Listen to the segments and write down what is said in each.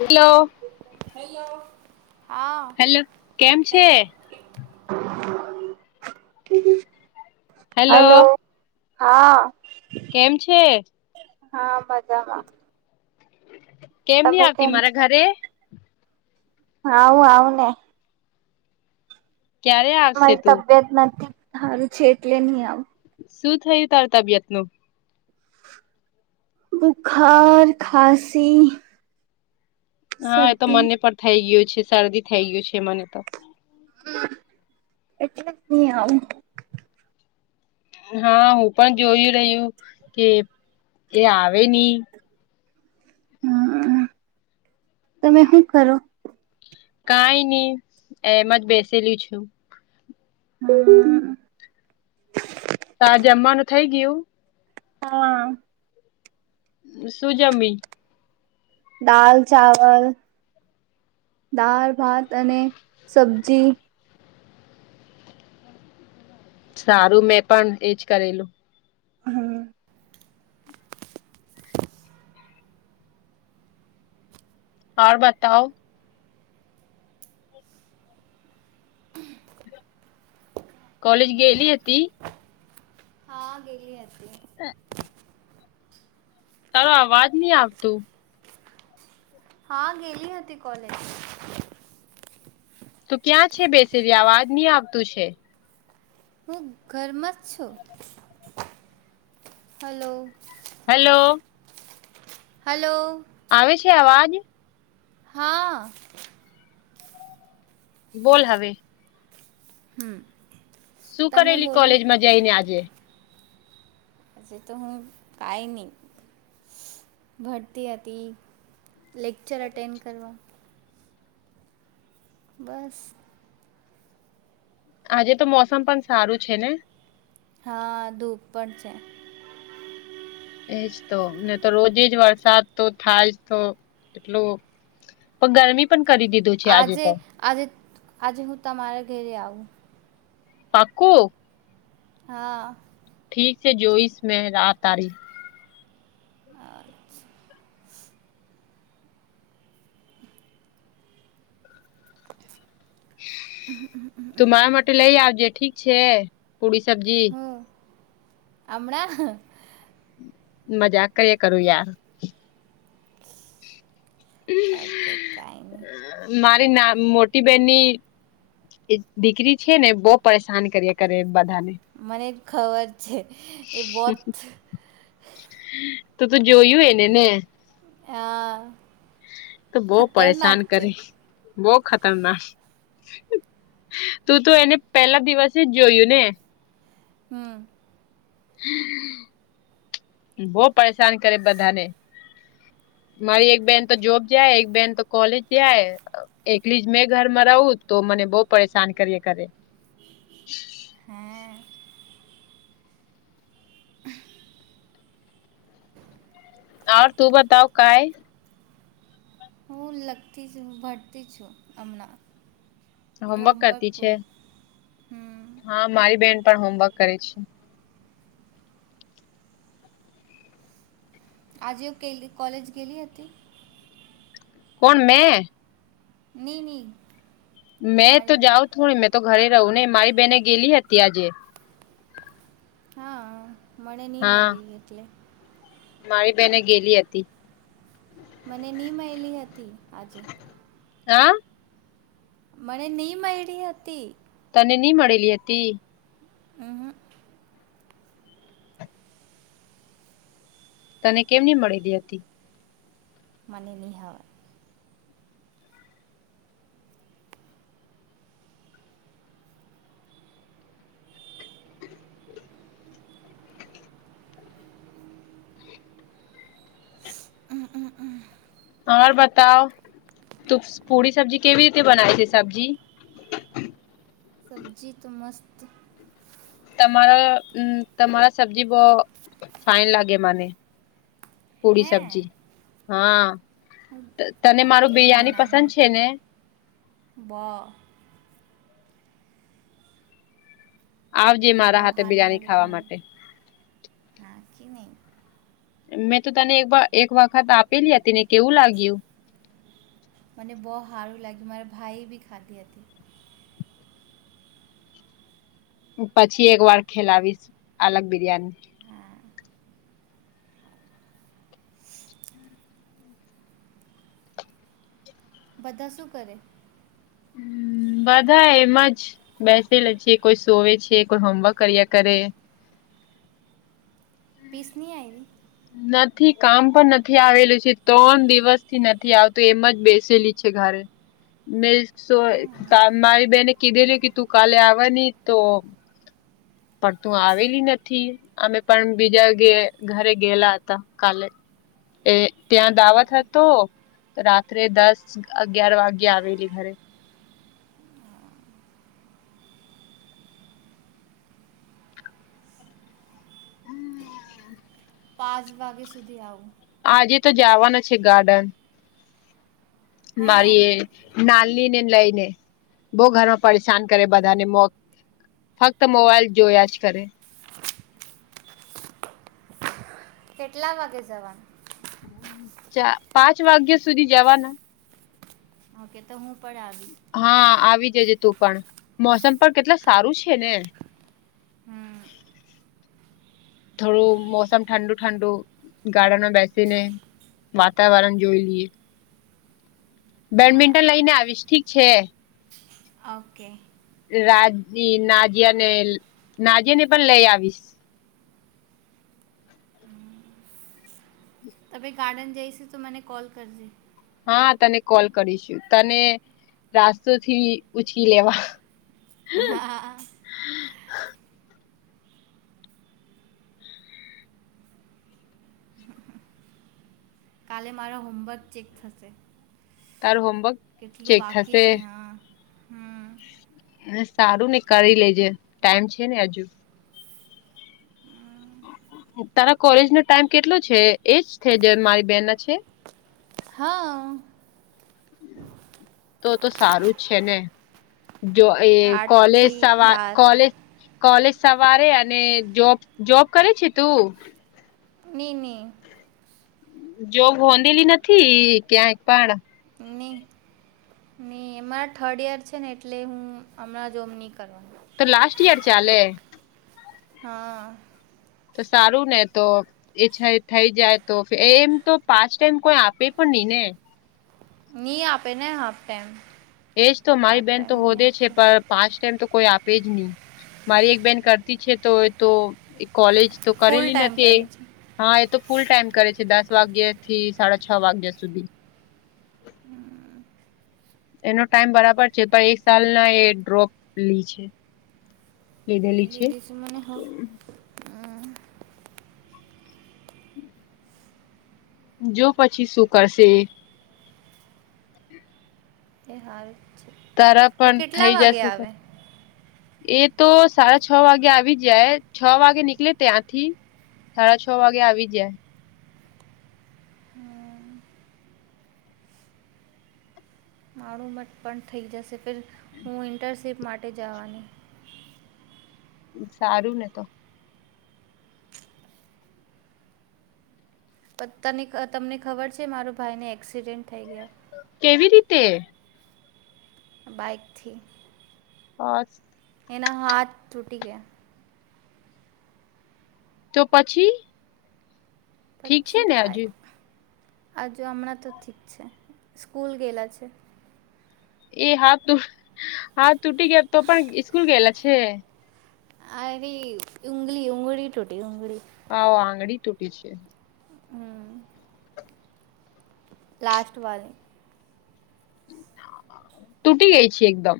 Hello hello. હા. Hello કેમ છે હલો. Hello hello. હા. કેમ છે? હા મજામાં. નહી તમે આવતી કેમ મારા છે. ઘરે હા હું આવું ને. ક્યારે આવશે મારી તું તબિયત નથી હારું છે, એટલે ની આવુ. શું થયું તાર તબિયતને? બુખાર, ખાંસી. હા, એ તો શરદી મને પણ થઈ ગ્યું છે. શરદી થઈ ગ્યું છે મને. એટલે જ ની આવું. હાં, હું પણ જોઈ રહ્યું કે એ આવે ની. હમ્મ, તમે હું કરો? કાંઈ ની, એમજ બેસેલી છું. [unintelligible] તાં જમ્માનું થઈ ગીયુ? હા. શું જમી? દાલ ચાવલ, દાળ ભાત અને સબ્જી. સારું, મેં પણ એજ કરેલું. હમ્મ. ઔર બતાઓ. [unintelligible] કોલેજ ગેેઈલી હતી? હા ગેલી હતી. હં તારો અવાજ ની આવતું. હાં ગેલી હતી કોલેજ. તું ક્યાં છે બેસેલી, આવાજ ની આવતું છે. હું ઘરમાં જ છું, હલો. હલો. હલો. આવે છે અવાજ? હા. બોલ હવે. હમ્મ. શું કરેલી કોલેજમાં જઈ ને આજે. જે તો હું કાંઈ ની, ભણતી હતી. લેક્ચર અટેન્ડ કરવા બસ. આજે તો મોસમ પણ સારું છે ને! હાં, ધૂપ પણ છે. એજ તો, ની તો રોજે જ વરસાદ તો થાય જ તો એટલું પ ગરમી પણ કરી દીધું છે. આજે, આજે, આજે હું તમારા ઘેરે આવું. પાક્કુ! હા ઠીક છે, જોઈશ મે રાહ તારી [unintelligible] [inaudible] તો મારા માટે લઈ આવજે, ઠીક છે. પુડી સબ્જી હ, અમણાં? મજાક કરીયા કરું યાર ઓકે કાંઈ ની. મારી ના મોટી બેનની એ દીકરી છે ને બો પરેસાન કરીયા કરે બધાને મને ખબર છે એ બોત તો તું જોયું એને ને. હા તો બહ પરેશાન ખતરનાક છે કરી. બહુ ખતરના. તું તો એને પેલા દિવસે જ જોયું ને. હમ. બહ પરેશાન કરે બધાને. મારી એક બેહેન તો જોબ જાય એક બેહેન તો કોલેજ જાય. એકલી જ મેં ઘર માં રહું તો મને બહુ પરેશાન કરીએ કરે. હે [unintelligible] ઓર તું બતાવ કાંઈ. હું લગતી છ હું ભરતી છું હમણાં. હોમવર્ક કરતી છે હમ હા મારી બેન પણ હોમવર્ક કરે છે. આજેવ કેલી કોલેજ ગેલી હતી. કોણ મેં? નીની. મેં તો જાઉ થોડી મેં તો ઘરે રહું ને મારી બેહેને ગેલી હતી આજે. હા મણે ની હા મયલી એટલે. મારી બેહેને ગેલી હતી. મને ની મયલી હતી આજે. હા. મને ની મયડી હતી. તને ની મડેલી હતી. અહ. તને કેમ ની મળેલી હતી. મને નિહાવર. હ હમ હમ. ઓર બતાવ તું પૂડી સબ્જી કેવી રીતે બનાય છે સબ્જી. સબ્જી તો મસ્ત તમાર અ તમારા સબ્જી બહ ફાઈન લાગે મને. પૂડી હે સબ્જી હા તને ઓકે મારું હું બિરયાની પસંદ છે ને? બહ આવજે મને મારા બહુ હાથે સારું બિરયાની લાગે ખાવા તમારે માટે. હા કે નહી. મેં તો તને એકબ એક વખત આપેલી હતી ને કેવું લાગ્યું? મને બોહ હારું લાગ્યું મારા ભાઈ બી ખાધી હતી. પછી એક વાર ખેલાવીશ અલગ બિરયાની. હા [inaudible] બધા શું કરે? હમ બધા એમજ બેસે લ છી કોઈ સોવે છે કોઈ હોમવર્ક કર્યા કરે. પીસની આયવી. નથી કામ પન નથી આવેલું છે ત્રણ દિવસથી નથી આવતું એમ જ બેસેલી છે ઘરે. મે સો તા મારી બેને કીધેલીું કે તું કાલે આવાની તો પણ તું આવેલી નથી અમે પણ બીજા ઘે ઘરે ગેલા હતા કાલે. એ ત્યાં દાવત હતો. તો રાત્રે દસ અગિયાર વાગે આવેલી ઘરે. [unintelligible] પાંચ વાગ્યા સુધી આવું. આજે તો જાવાનું છે ગાર્ડન. હે મારીએ નાન્લી ને લઈ ને બહ ઘરમાં પરેશાન કરે બધાને મો ફક્ત મોબાઈલ જોયા જ કરે. કેટલા વાગે જવાનું. ચા પાંચ વાગ્યા સુધી જવાના. ઓકે તો હું પર આવીશ. હા આવી જજે તું પણ મોસમ પણ કેટલ સારું છે ને. હમ. થોડું મોસમ ઠંડુ ઠંડુ ગાર્ડનમાં બેસીને વાતાવરણ જોઈ લીએ. બેડમિન્ટન લઈને આવીશ ઠીક છે. ઓકે. રાજી નાજિયા નેલ નાજિયા ને પણ લઈ આવીશ. તમે ગાર્ડન જઈશું તો મને કોલ કર જે. હા તને કોલ કરીશું તને રાસ્તો થી ઉચકી લેવા. હા આ આ આ. કાલે મારો હોમવર્ક ચેક થશે. તારુ હોમવર્ક કેટલું ચેક બાકી થશે છે હા. હમ ને સારું ને કરી લેજે ટાઈમ છે ને હજુ. તારા કોલેજ નો ટાઈમ કેટલો છે એજ થે જે મારી બેહેન ના છે. હા. તો તો સારું જ છે ને. જો એ કોલેજ આઠથી સવા બાર કોલેજ કોલેજ સવારે અને જોબ જોબ કરે છે તું? નીની. જો ગોંધેલી નથી ક્યાંય પણ. એ માર થર્ડ યર છે ને એટલે હું હમણાં જોબ ની કરવાનું. તો લાસ્ટ યર ચાલે. હા. તો સારું ને તો એછા એ થઈ જાય તો એમ તો પાચ ટાઈમ કોઈ આપે પણ નઈ ને. ની આપે ને હાફ ટેમ. એજ તો મારી બેહેન તો હોદે છે પર પાચ ટાઈમ તો કોઈ આપે જ નહી મારી એક બેહેન કરતી છે તો તો એક કોલેજ તું ફૂલ કરેલી ટાઈમ નથી એ. કરે છે હા એ તો ફૂલ ટાઈમ કરે છે દસ વાગ્યા થી સાડા છ વાગ્યા સુધી. એનો ટાઈમ બરાબર છે પર એક સાલના એ ડ્રોપ લી છે. લીધેલી છે બીજું શું મને હ તો જો પછી શું કરશે તે હાલ તારા પણ થઈ જશે તો એ તો સાડા છ વાગે આવી જાય છ વાગે નીકળે ત્યાંથી સાડા છ વાગે આવી જાય હા ઘણું મત પણ થઈ જશે ફે હું ઇન્ટરનશીપ માટે જવાની સારું ને તો પતાની તમને ખબર છે માર ભાઈને એક્સિડેન્ટ થઈ ગયા કેવી રીતે બાઇકથી હા એના હાથ તૂટી ગયા તો પછી ઠીક છે પછી ને કઈ હજુ આજુ હમણાં તો ઠીક છે સ્કૂલ ગેલા છે એ હાથ તૂ હાથ તૂટી ગયા તો પણ સ્સ્કૂલ ગયેલા છે અરે ઉંગલીી ઉંગળી ટોટે ઉંગલીી હ આંગળી તૂટી છે હમ લાસ્ટ વાડી તૂટી ગઈ છે એકદમ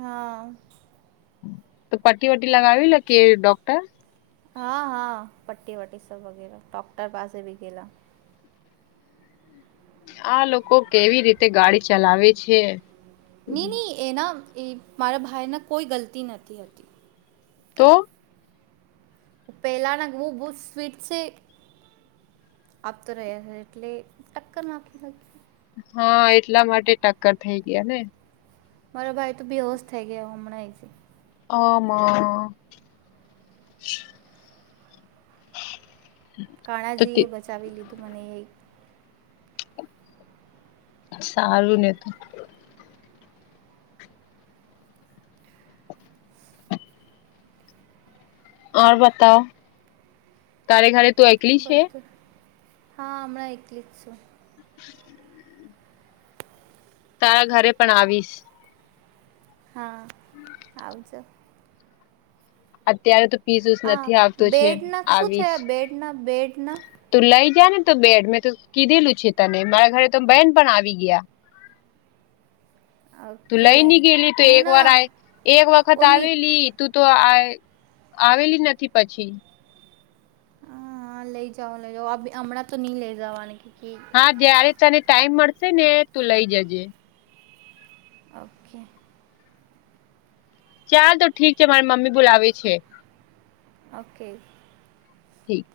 હા તો પ્ટી વટી લગાવી લે કે ડોક્ટર હા હા પ્ટી વ્ટટી સબ વગેરે ડોક્ટર પાસે ભી ગેલા આ લોકો કેવી રીતે ગાડી ચલાવે છે નહી નહી એના એ મારા ભાઈના કોઈ ગલતી નથી હતી તો પપ એલાના હું બુ સ્વીટસ આપતો રહ્યા છે એટલે ટક્કર ના આપી હા એટલા માટે ટક્કર થઈ ગયા ને મારો ભાઈ તો બેહોશ થઈ ગયા હમણાં એ આમાં [inaudible] તો કાણાજી એ બચાવી લીધું મને એક સારું ને તોું ઓર બતાવ તારે ઘરે તું એકલી છે બધું હા હમણાં કલી જ છેું [inaudible] તારા ઘરે પણ આવીશ હા આવજો અત્યારે તો પીસસ હા નથી આવતો છે બેડના શું આવીશ થયા બેડના બેડના તું લઈ જા ને તો બેડ મેં તો કીધેલું છે તને મારા ઘરે તો બહેન પણ આવી ગયા તું ઓકે લઈ ની ગેલી તો હું એક વાર ના આ એક વખત ઓ ની આવેલી તું તો આ આવેલી નથી પછી હા લઈ જાઓ લઇ જાઓ હમણાં તો નહી લઈ જાઓ આ હા જય્યારે તને ટાઈમ મળશે ને તું લઇ જજે. ઓકે. ચાલ તો ઠીક છે મારી મમ્મી બોલાવે છે. ઓકે. ઠીક.